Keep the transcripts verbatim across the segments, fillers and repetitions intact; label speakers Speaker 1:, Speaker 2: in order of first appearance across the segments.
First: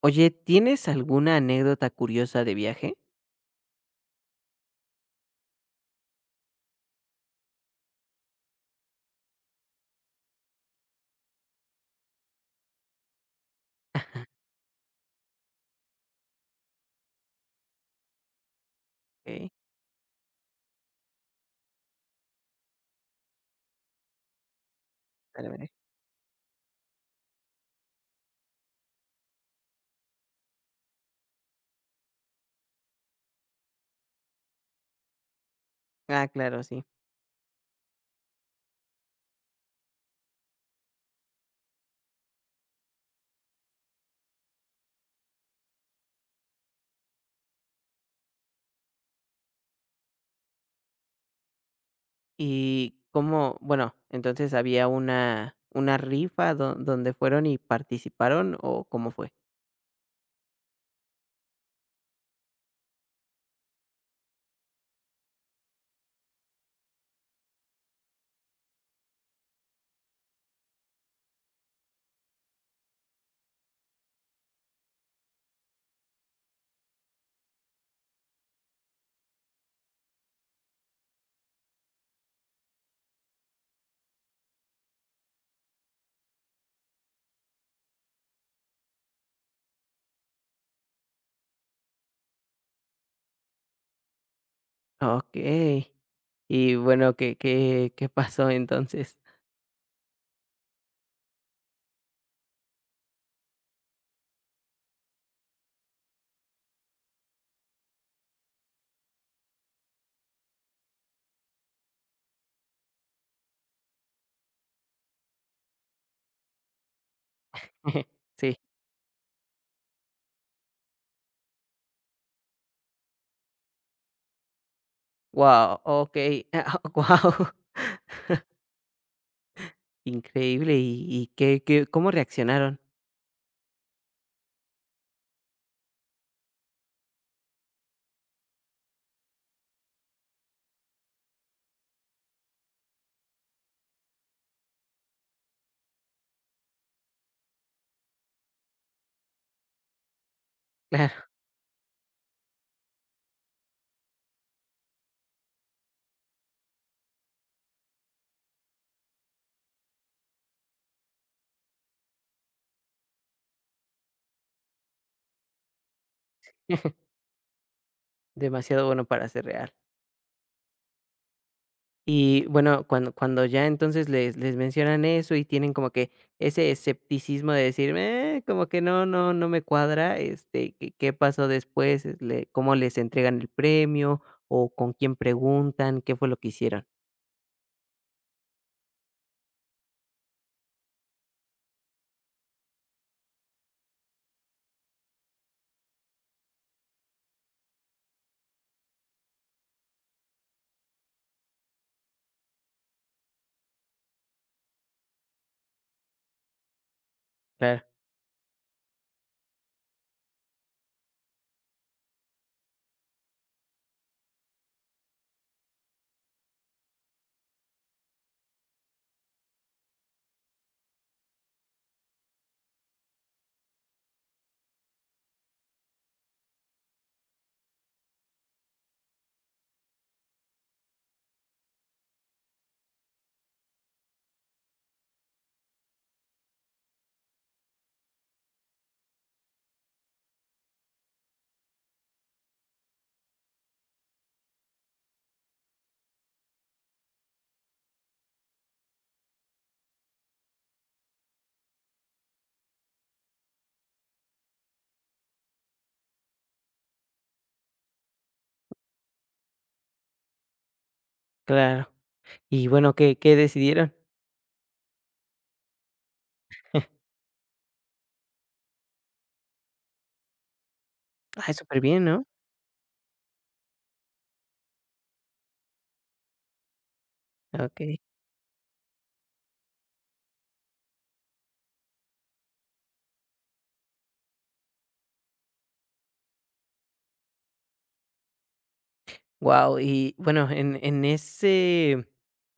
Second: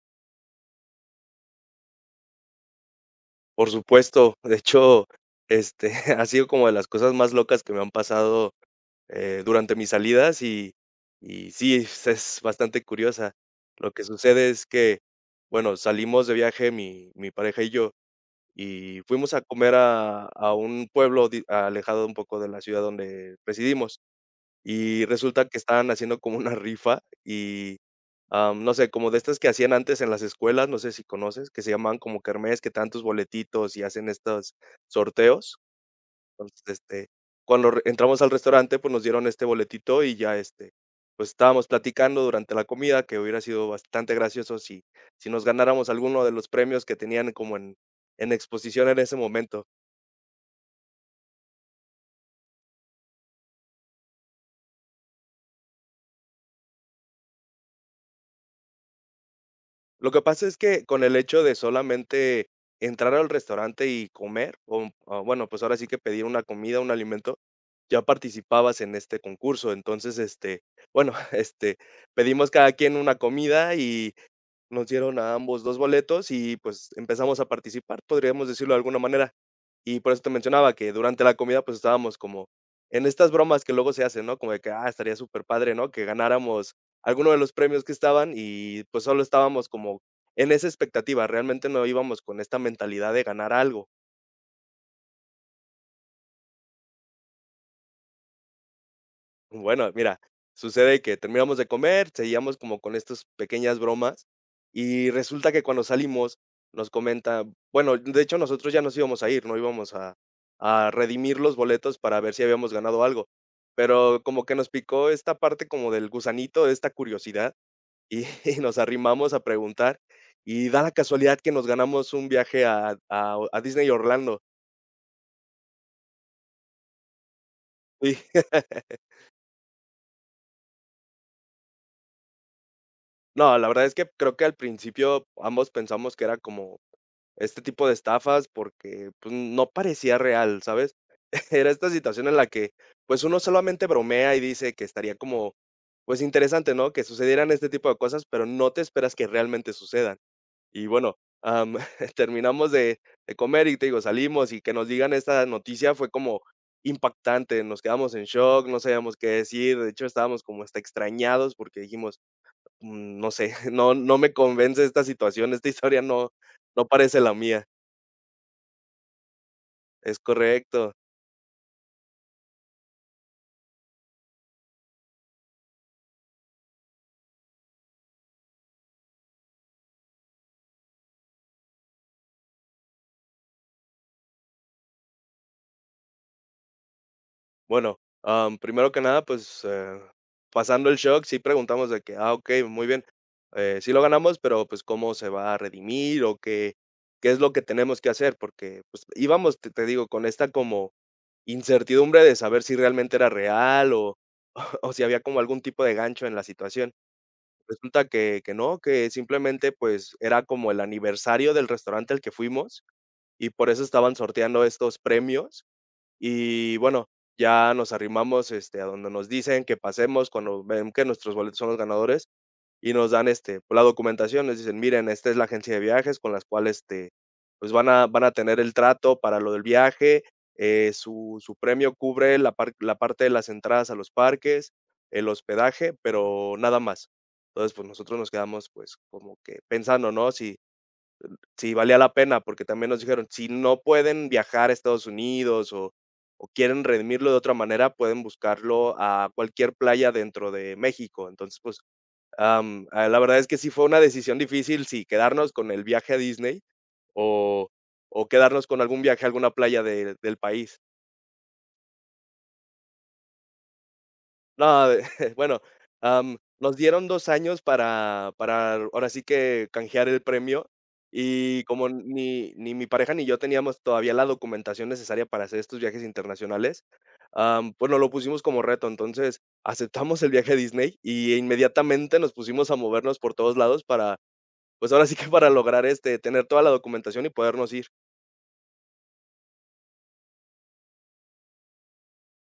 Speaker 1: Oye, ¿tienes alguna anécdota curiosa de viaje?
Speaker 2: Por supuesto, de hecho, este, ha sido como de las cosas más locas que me han pasado, eh, durante mis salidas y y sí, es es bastante curiosa. Lo que sucede es que, bueno, salimos de viaje mi mi pareja y yo, y fuimos a
Speaker 1: Okey.
Speaker 2: comer a a un pueblo di alejado un poco de la ciudad donde residimos. Y
Speaker 1: Vale,
Speaker 2: resulta que
Speaker 1: vale.
Speaker 2: estaban haciendo como una rifa y, am, no sé, como de estas que hacían antes en las escuelas, no sé si conoces, que se llamaban como kermés, que te dan tus boletitos y hacen estos sorteos.
Speaker 1: Ah, claro,
Speaker 2: Entonces,
Speaker 1: sí.
Speaker 2: este, cuando re entramos al restaurante, pues, nos dieron este boletito y ya, este, pues, estábamos platicando durante la comida, que hubiera sido bastante gracioso si si nos ganáramos alguno de los premios que tenían como en en exposición en ese momento.
Speaker 1: Y ¿cómo? Bueno, entonces, ¿había una una rifa do donde fueron y participaron, o cómo fue?
Speaker 2: Lo que pasa es que con el hecho de solamente entrar al restaurante y comer, o, o bueno, pues ahora sí que pedir una comida, un alimento, ya participabas en este concurso. Entonces, este, bueno, este, pedimos cada quien una comida, nos dieron a ambos dos boletos y, pues, empezamos a participar, podríamos decirlo de alguna manera. Y por eso te mencionaba que durante la comida, pues, estábamos como en estas bromas que luego se hacen, ¿no? Como de que, ah, estaría súper padre, ¿no? Que ganáramos alguno de los premios que estaban y, pues, solo estábamos como en esa expectativa, realmente no íbamos con esta mentalidad de ganar algo.
Speaker 1: Okey. Y bueno, ¿qué qué qué pasó entonces?
Speaker 2: Bueno, mira, sucede que terminamos de comer, seguíamos como con estas pequeñas bromas y resulta que cuando salimos nos comenta, bueno, de hecho nosotros ya nos íbamos a ir, no íbamos a, a redimir los boletos para ver si habíamos ganado algo, pero como que nos picó esta parte como del gusanito, de esta curiosidad y,
Speaker 1: Sí.
Speaker 2: y nos arrimamos a preguntar y da la casualidad que nos ganamos un viaje a, a- a Disney Orlando.
Speaker 1: Wow. Okey. Wow.
Speaker 2: Y
Speaker 1: Increíble. ¿Y y qué qué cómo reaccionaron?
Speaker 2: no, la verdad es que creo que al principio ambos pensamos que era como este tipo de estafas porque, pues, no parecía real, ¿sabes? Era esta situación en la que, pues, uno solamente bromea y dice que estaría como, pues, interesante, ¿no? Que sucedieran este tipo de cosas, pero no te esperas que realmente sucedan. Y bueno,
Speaker 1: Claro,
Speaker 2: am, terminamos de de comer y te digo, salimos y que nos digan esta noticia fue como impactante, nos quedamos en shock, no sabíamos qué decir, de hecho, estábamos como hasta extrañados porque dijimos, mm, no sé, no no me convence esta situación, esta historia no no parece la mía.
Speaker 1: demasiado bueno para ser real.
Speaker 2: Es correcto.
Speaker 1: Y bueno, cuando cuando ya entonces les les mencionan eso y tienen como que ese escepticismo de decir: "Eh, como que no no no me cuadra", este, ¿qué qué pasó después? Es ¿Le cómo les entregan el premio o con quién preguntan? ¿Qué fue lo que hicieron?
Speaker 2: Bueno, am, primero que nada, pues, eh, pasando el shock, sí preguntamos de que: "Ah, okey, muy bien, eh, sí lo ganamos, pero, pues, ¿cómo se va a redimir o qué qué es lo que tenemos que hacer?". Porque, pues, íbamos, te te digo, con esta como incertidumbre de saber si realmente era real o o si había como algún tipo de gancho en la situación.
Speaker 1: Claro,
Speaker 2: Resulta que que no, que simplemente, pues, era como el aniversario del restaurante al que fuimos y por eso estaban sorteando estos premios. Y bueno, ya nos arrimamos, este, a donde nos dicen que pasemos cuando ven que nuestros boletos son los ganadores y nos dan, este, pues, la documentación. Nos dicen: "Miren, esta es la agencia de viajes con las cuales, este, pues, van a van a tener el trato para lo del viaje, eh, su su premio cubre la par la parte de las entradas a los parques, el hospedaje, pero nada más". Entonces, pues, nosotros nos quedamos, pues, como que pensando, ¿no? Si Sí, valía la pena, porque también nos dijeron, si no pueden viajar a Estados Unidos o o quieren redimirlo de otra manera, pueden buscarlo a cualquier playa dentro de México. Entonces, pues, am, ah, la verdad es que sí fue una decisión difícil, si quedarnos con el viaje a Disney o o quedarnos con algún viaje a alguna playa de del país.
Speaker 1: claro. Y bueno, ¿qué qué decidieron?
Speaker 2: No, de- bueno, am, nos dieron dos años para para ahora sí que canjear el premio,
Speaker 1: Ah,
Speaker 2: y
Speaker 1: súper
Speaker 2: como
Speaker 1: bien, ¿no?
Speaker 2: ni ni mi pareja ni yo teníamos todavía la documentación necesaria para hacer estos viajes internacionales, am, pues,
Speaker 1: Okey.
Speaker 2: nos lo pusimos como reto. Entonces, aceptamos el viaje a Disney y e inmediatamente nos pusimos a movernos por todos lados para, pues, ahora sí que para lograr, este, tener toda la documentación y podernos ir.
Speaker 1: Wow. Y bueno, en en ese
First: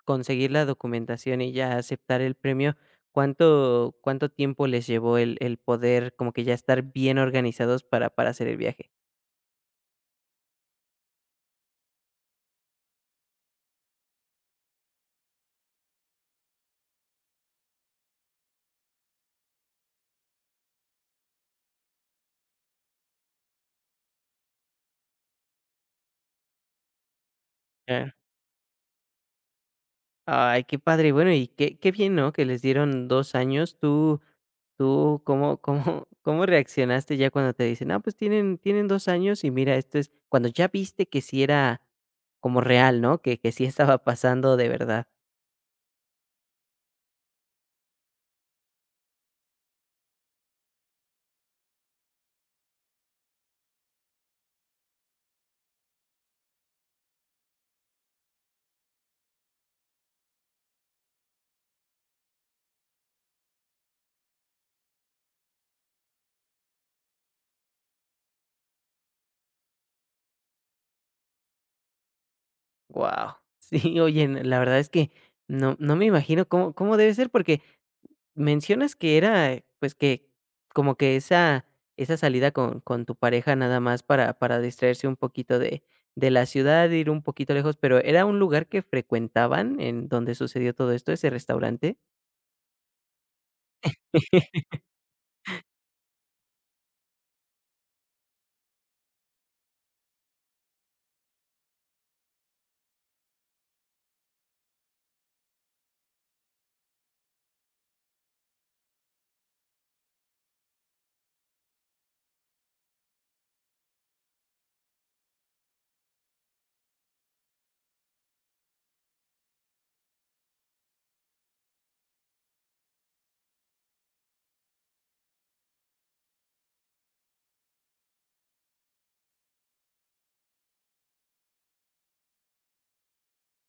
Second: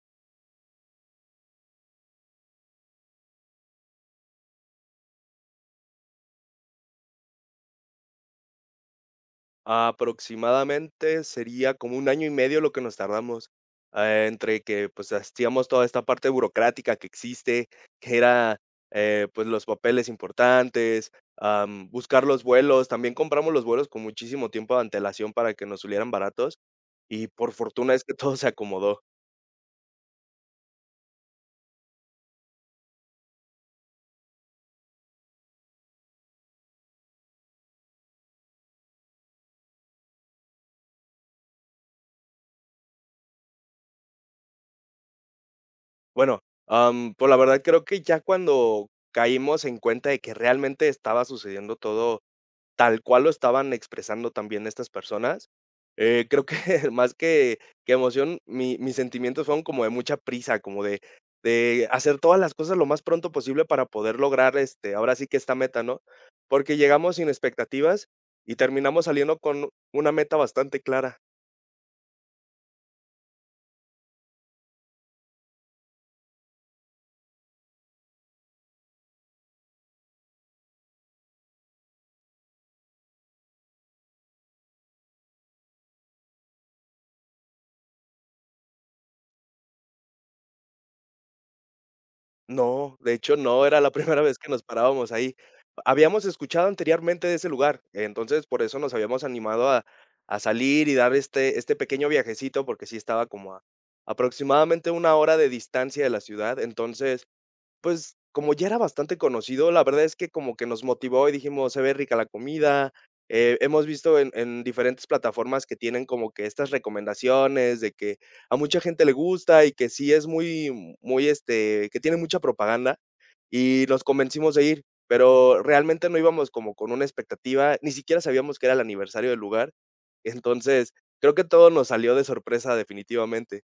Speaker 1: conseguir la documentación y ya aceptar el premio, ¿cuánto cuánto tiempo les llevó el el poder como que ya estar bien organizados para para hacer el viaje?
Speaker 2: Aproximadamente sería como un año y medio lo que nos tardamos, ah, entre que, pues, hacíamos toda esta parte burocrática que existe, que era, eh, pues, los papeles importantes, am, buscar los vuelos. También compramos los vuelos con muchísimo tiempo de antelación para que nos salieran baratos, y por fortuna es
Speaker 1: Claro.
Speaker 2: que todo se acomodó.
Speaker 1: Ay, qué padre. Bueno, y qué qué bien, ¿no?, que les dieron dos años. ¿Tú tú cómo cómo cómo reaccionaste ya cuando te dicen: "Ah, pues tienen tienen dos años y mira, esto es", cuando ya viste que sí era como real, ¿no?, que que sí estaba pasando de verdad.
Speaker 2: Bueno, am, pues, la verdad creo que ya cuando caímos en cuenta de que realmente estaba sucediendo todo tal cual lo estaban expresando también estas personas. Eh, creo que más que que emoción, mi mis sentimientos fueron como de mucha prisa, como de de hacer todas las cosas lo más pronto posible para poder lograr, este, ahora sí que esta meta, ¿no? Porque llegamos sin expectativas y terminamos saliendo con una meta bastante clara.
Speaker 1: Wow, sí. Oye, n la verdad es que no no me imagino cómo cómo debe ser, porque mencionas que era, eh, pues, que como que esa esa salida con con tu pareja nada más para para distraerse un poquito de de la ciudad, ir un poquito lejos, pero, ¿era un lugar que frecuentaban en donde sucedió todo esto, ese restaurante?
Speaker 2: No, de hecho, no era la primera vez que nos parábamos ahí. Habíamos escuchado anteriormente de ese lugar, entonces por eso nos habíamos animado a, a salir y dar este, este pequeño viajecito, porque sí estaba como a aproximadamente una hora de distancia de la ciudad, entonces, pues, como ya era bastante conocido, la verdad es que como que nos motivó y dijimos: "Se ve rica la comida". Eh, hemos visto en en diferentes plataformas que tienen como que estas recomendaciones de que a mucha gente le gusta y que sí es muy muy, este, que tiene mucha propaganda, y nos convencimos de ir, pero realmente no íbamos como con una expectativa, ni siquiera sabíamos que era el aniversario del lugar. Entonces, creo que todo nos salió de sorpresa definitivamente.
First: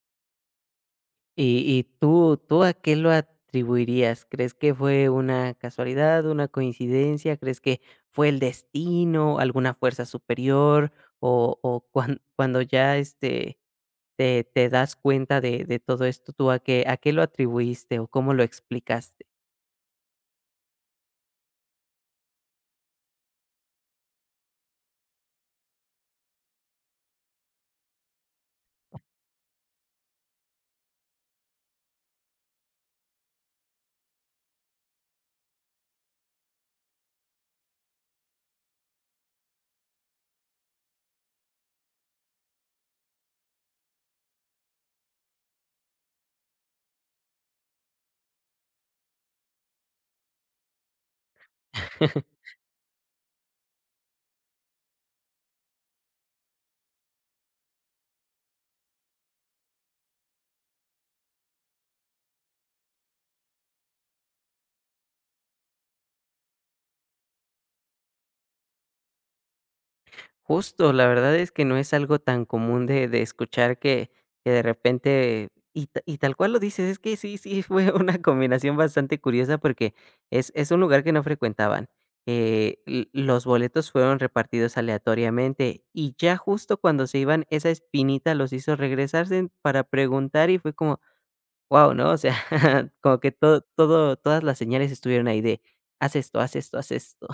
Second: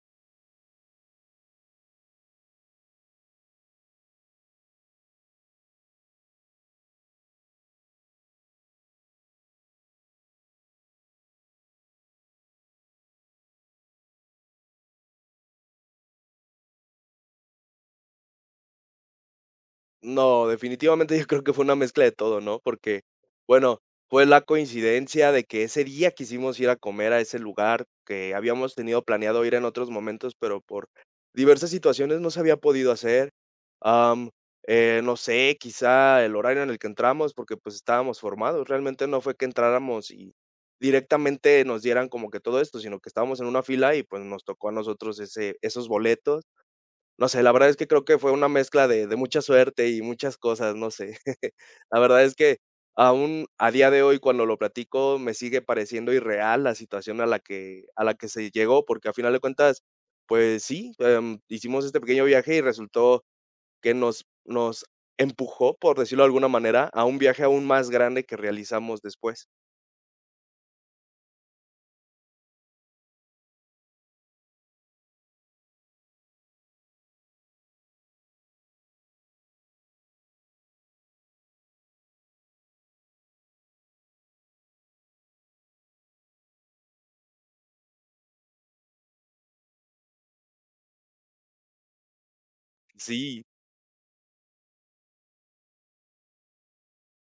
Speaker 1: ¿Y y tú tú a qué lo atribuirías? ¿Crees que fue una casualidad, una coincidencia? ¿Crees que fue el destino, alguna fuerza superior? O o cuan cuando ya, este, te te das cuenta de de todo esto, ¿tú a qué a qué lo atribuiste o cómo lo explicaste?
Speaker 2: No, definitivamente yo creo que fue una mezcla de todo, ¿no? Porque, bueno, fue la coincidencia de que ese día quisimos ir a comer a ese lugar que habíamos tenido planeado ir en otros momentos, pero por diversas situaciones no se había podido hacer. Am, eh, no sé, quizá el horario en el que entramos, porque pues estábamos formados. Realmente no fue que entráramos y directamente nos dieran como que todo esto, sino que estábamos en una fila y pues nos tocó a nosotros ese, esos boletos, no sé, la verdad es que creo que fue una mezcla de de mucha suerte y muchas cosas, no sé. La verdad es que aún a día de hoy, cuando lo platico, me sigue pareciendo irreal la situación a la que a la que se llegó, porque a final de cuentas, pues sí, em, hicimos este pequeño viaje y resultó que nos nos empujó, por decirlo de alguna manera, a un viaje aún más grande que realizamos después.
Speaker 1: Justo, la verdad es que no es algo tan común de de escuchar que que de repente y ta y tal cual lo dices, es que sí sí fue una combinación bastante curiosa porque es es un lugar que no frecuentaban, eh, l los boletos fueron repartidos aleatoriamente y ya justo cuando se iban, esa espinita los hizo regresarse para preguntar y fue como, wow, ¿no? O sea, como que
Speaker 2: Sí,
Speaker 1: todo todo todas las señales estuvieron ahí de haz esto, haz esto, haz esto.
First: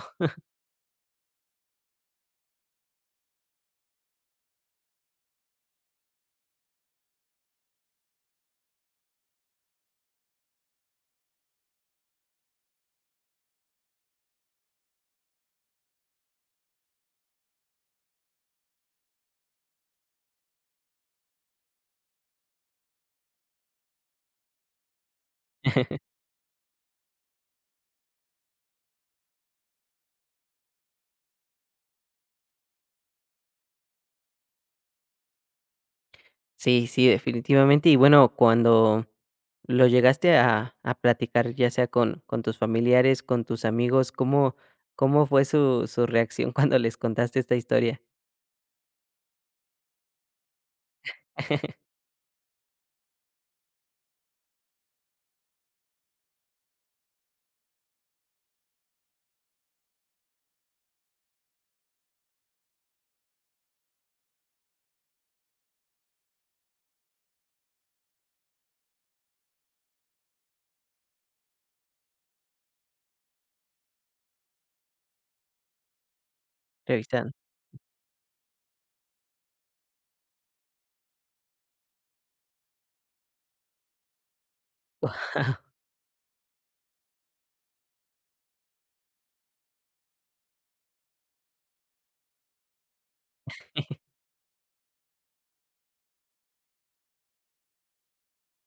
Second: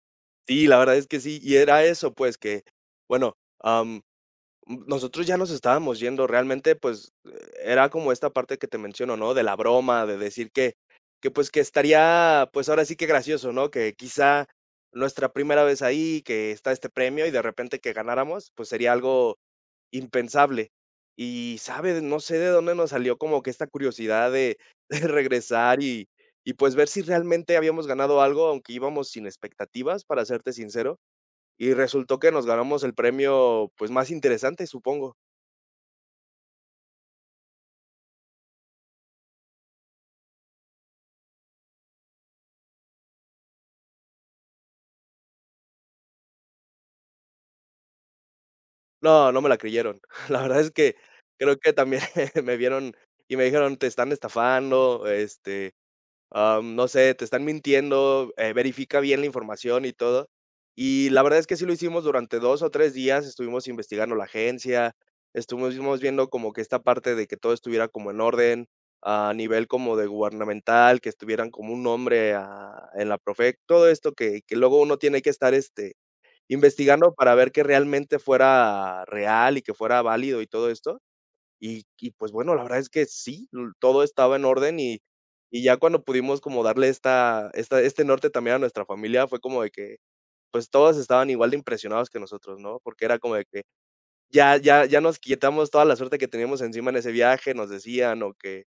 Speaker 2: sí, la verdad es que sí. Y era eso, pues, que, bueno, Mm, nosotros ya nos estábamos yendo, realmente, pues, eh, era como esta parte que te menciono, ¿no? De la broma, de decir que que, pues, que estaría, pues, ahora sí que gracioso, ¿no? Que quizá nuestra primera vez ahí, que está este premio y de repente que ganáramos, pues, sería algo impensable. Y, ¿sabes? No sé de dónde nos salió como que esta curiosidad de de regresar y y, pues, ver si realmente habíamos ganado algo, aunque íbamos sin expectativas, para serte sincero, y resultó que nos ganamos el premio, pues, más interesante, supongo.
Speaker 1: Sí, sí, definitivamente. Y bueno, cuando lo llegaste a, a platicar, ya sea con, con tus familiares, con tus amigos, ¿cómo, cómo fue su, su reacción cuando les contaste esta historia?
Speaker 2: No, no me la creyeron. La verdad es que creo que también me vieron y me dijeron: "Te están estafando, este, am, no sé, te están mintiendo, eh, verifica bien la información y todo". Y la verdad es que sí lo hicimos durante dos o tres días, estuvimos investigando la agencia, estuvimos viendo como que esta parte de que todo estuviera como en orden, a nivel como de gubernamental, que estuvieran como un nombre a en la profe, todo esto que que luego uno tiene que estar, este investigando
Speaker 1: Revisando.
Speaker 2: para ver que realmente fuera real y que fuera válido y todo esto. Y y pues bueno, la verdad es que sí, l todo estaba en orden y y ya cuando pudimos como darle esta esta este norte también a nuestra familia fue como de que, pues todos estaban igual de impresionados que nosotros, ¿no? Porque era como de que ya ya ya nos quitamos toda la suerte que teníamos encima en ese viaje, nos decían, o que,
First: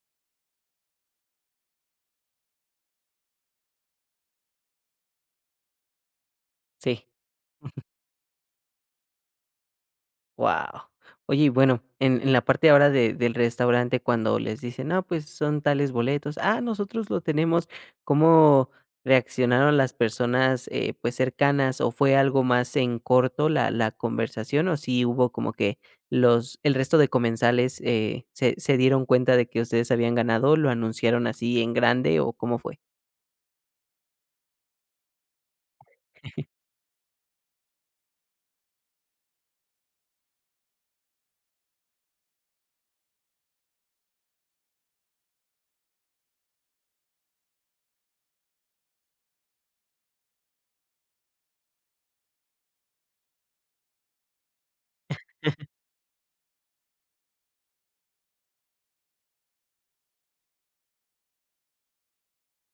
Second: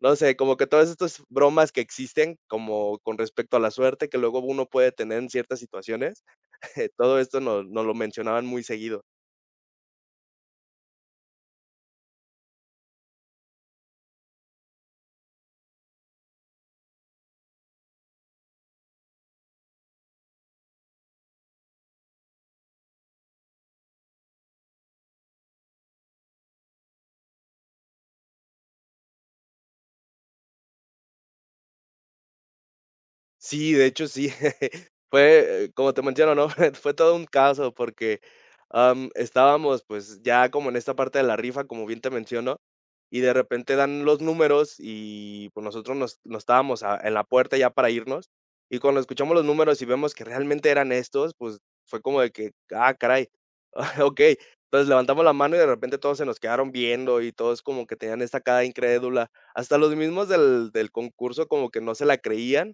Speaker 2: no sé, como que todas estas bromas que existen como con respecto a la suerte que luego uno puede tener en ciertas situaciones,
Speaker 1: Sí.
Speaker 2: todo esto nos, nos lo mencionaban muy seguido.
Speaker 1: Wow. Oye, y bueno, en en la parte ahora de del restaurante, cuando les dicen: "No, pues son tales boletos", "Ah, nosotros lo tenemos", ¿cómo reaccionaron las personas, eh, pues, cercanas? ¿O fue algo más en corto la la conversación, o sí hubo como que los el resto de comensales, eh, se se dieron cuenta de que ustedes habían ganado, lo anunciaron así en grande, o cómo fue?
Speaker 2: Sí, de hecho sí. Fue, eh, como te menciono, ¿no? Fue todo un caso porque, am, estábamos, pues, ya como en esta parte de la rifa, como bien te menciono, y de repente dan los números y, pues, nosotros nos nos estábamos a en la puerta ya para irnos, y cuando escuchamos los números y vemos que realmente eran estos, pues, fue como de que: "Ah, caray, ok". Entonces, levantamos la mano y de repente todos se nos quedaron viendo y todos como que tenían esta cara incrédula. Hasta los mismos del del concurso como que no se la creían,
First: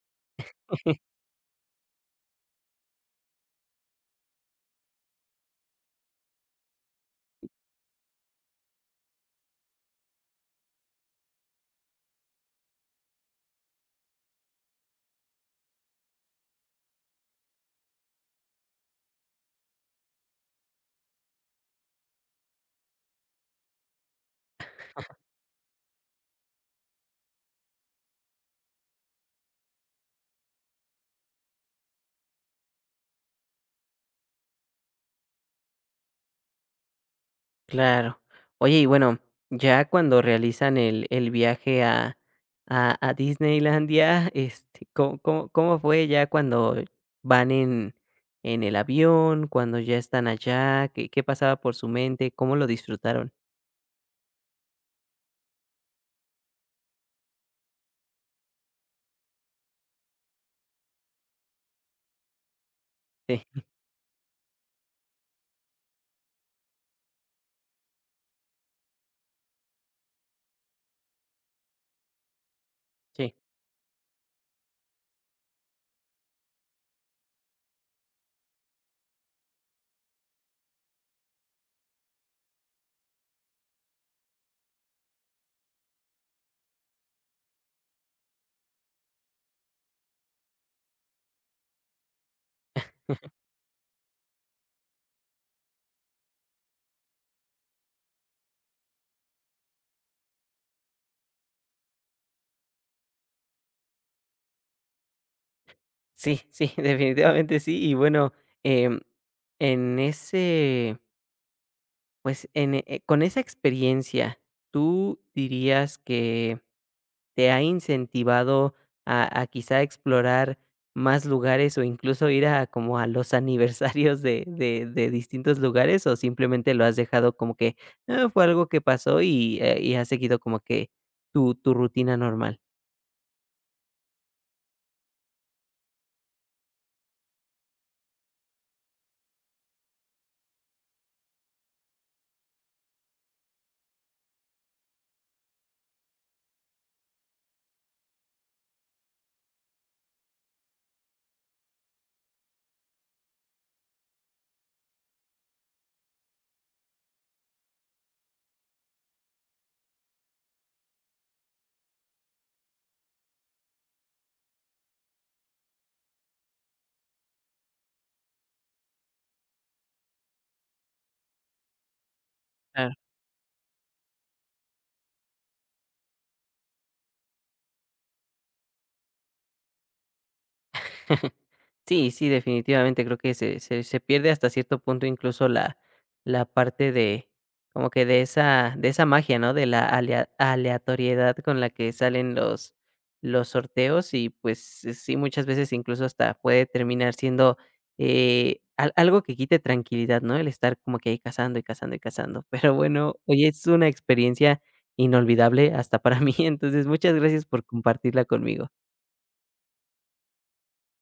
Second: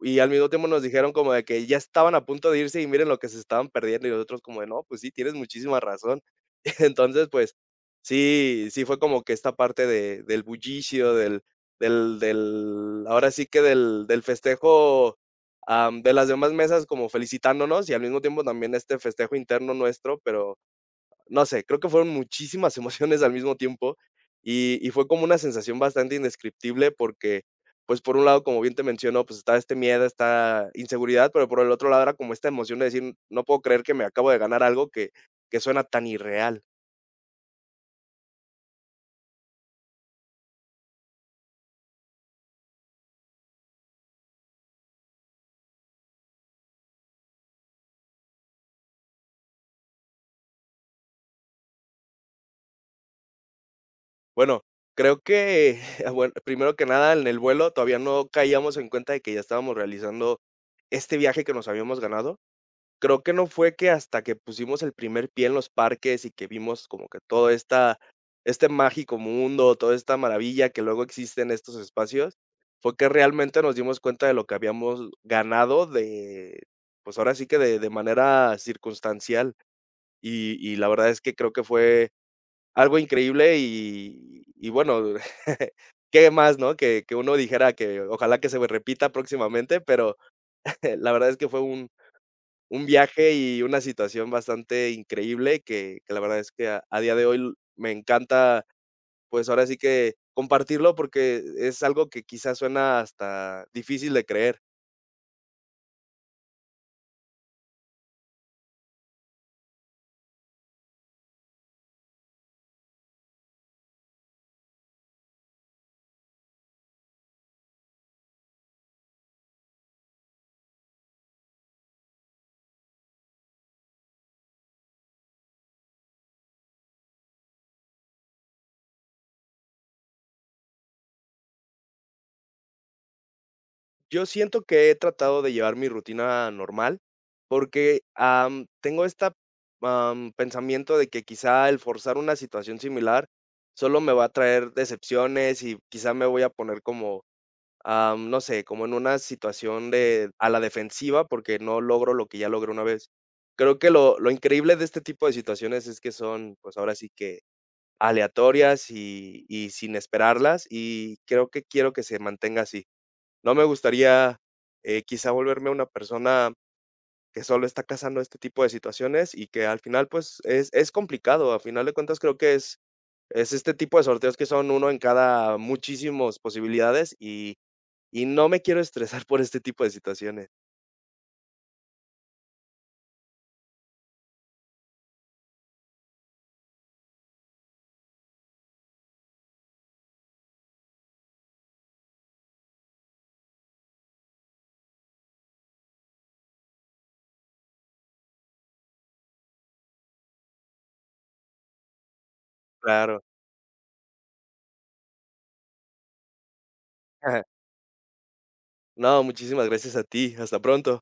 Speaker 2: y al mismo tiempo nos dijeron como de que ya estaban a punto de irse y miren lo que se estaban perdiendo, y nosotros como de: "No, pues sí, tienes muchísima razón". Entonces, pues sí, sí fue como que esta parte de del bullicio, del del del ahora sí que del del festejo, am, de las demás mesas como felicitándonos y al mismo tiempo también este festejo interno nuestro, pero no sé, creo que fueron muchísimas emociones al mismo tiempo, y y fue como una sensación bastante indescriptible porque, pues, por un lado, como bien te menciono, pues, estaba este miedo, esta inseguridad, pero por el otro lado era como esta emoción de decir: "No puedo creer que me acabo de ganar algo que que suena tan irreal".
Speaker 1: Claro. Oye, y bueno, ya cuando realizan el el viaje a a a Disneylandia, este, ¿cómo cómo cómo fue ya cuando van en en el avión, cuando ya están allá? ¿Qué qué pasaba por su mente? ¿Cómo lo disfrutaron?
Speaker 2: Bueno, creo que, bueno, primero que nada, en el vuelo todavía no caíamos en cuenta de que ya estábamos realizando este viaje que nos habíamos ganado. Creo que
Speaker 1: Sí,
Speaker 2: no fue que hasta que pusimos el primer pie en los parques y que vimos como que todo esta este mágico mundo, toda esta maravilla que luego existe en estos espacios, fue que
Speaker 1: sí,
Speaker 2: realmente nos dimos cuenta de lo que habíamos ganado de, pues, ahora sí que de de manera circunstancial. Y y la verdad es que creo que fue algo increíble y y bueno, qué más, ¿no? Que que uno dijera que ojalá que se repita próximamente, pero la verdad es que fue un un viaje y una situación bastante increíble que que la verdad es que a a día de hoy me encanta, pues, ahora sí que compartirlo porque es algo que quizás suena hasta difícil de creer.
Speaker 1: sí, sí, definitivamente sí. Y bueno, em, en ese, pues, en, eh, con esa experiencia, ¿tú dirías que te ha incentivado a, a quizá explorar más lugares o incluso ir a como a los aniversarios de de de distintos lugares, o simplemente lo has dejado como que, ah, fue algo que pasó y, eh, y has seguido como que tu tu rutina normal?
Speaker 2: Yo siento que he tratado de llevar mi rutina normal porque, am, tengo esta, pensamiento de que quizá el forzar una situación similar solo me va a traer decepciones y quizá me voy a poner como am, no sé, como en una situación de a la defensiva porque no logro lo que ya logré una vez. Creo que lo, lo increíble de este tipo de situaciones es que son, pues ahora sí que aleatorias y, y sin esperarlas y creo que quiero que se mantenga así. No me gustaría eh, quizá volverme una persona que solo está cazando este tipo de situaciones y que al final pues es, es complicado. A final de cuentas creo que es,
Speaker 1: Claro.
Speaker 2: es este tipo de sorteos que son uno en cada muchísimas posibilidades y no me quiero estresar por este tipo de situaciones.
Speaker 1: Sí, sí, definitivamente creo que se se se pierde hasta cierto punto incluso la la parte de como que de esa de esa magia, ¿no? De la alea aleatoriedad con la que salen los los sorteos y, pues, eh, sí, muchas veces incluso hasta puede terminar siendo, eh, al algo que quite tranquilidad, ¿no? El estar como que ahí cazando y cazando y cazando. Pero bueno,
Speaker 2: Claro.
Speaker 1: oye, es una experiencia inolvidable hasta para mí. Entonces, muchas gracias por compartirla conmigo.
Speaker 2: No, muchísimas gracias a ti. Hasta pronto.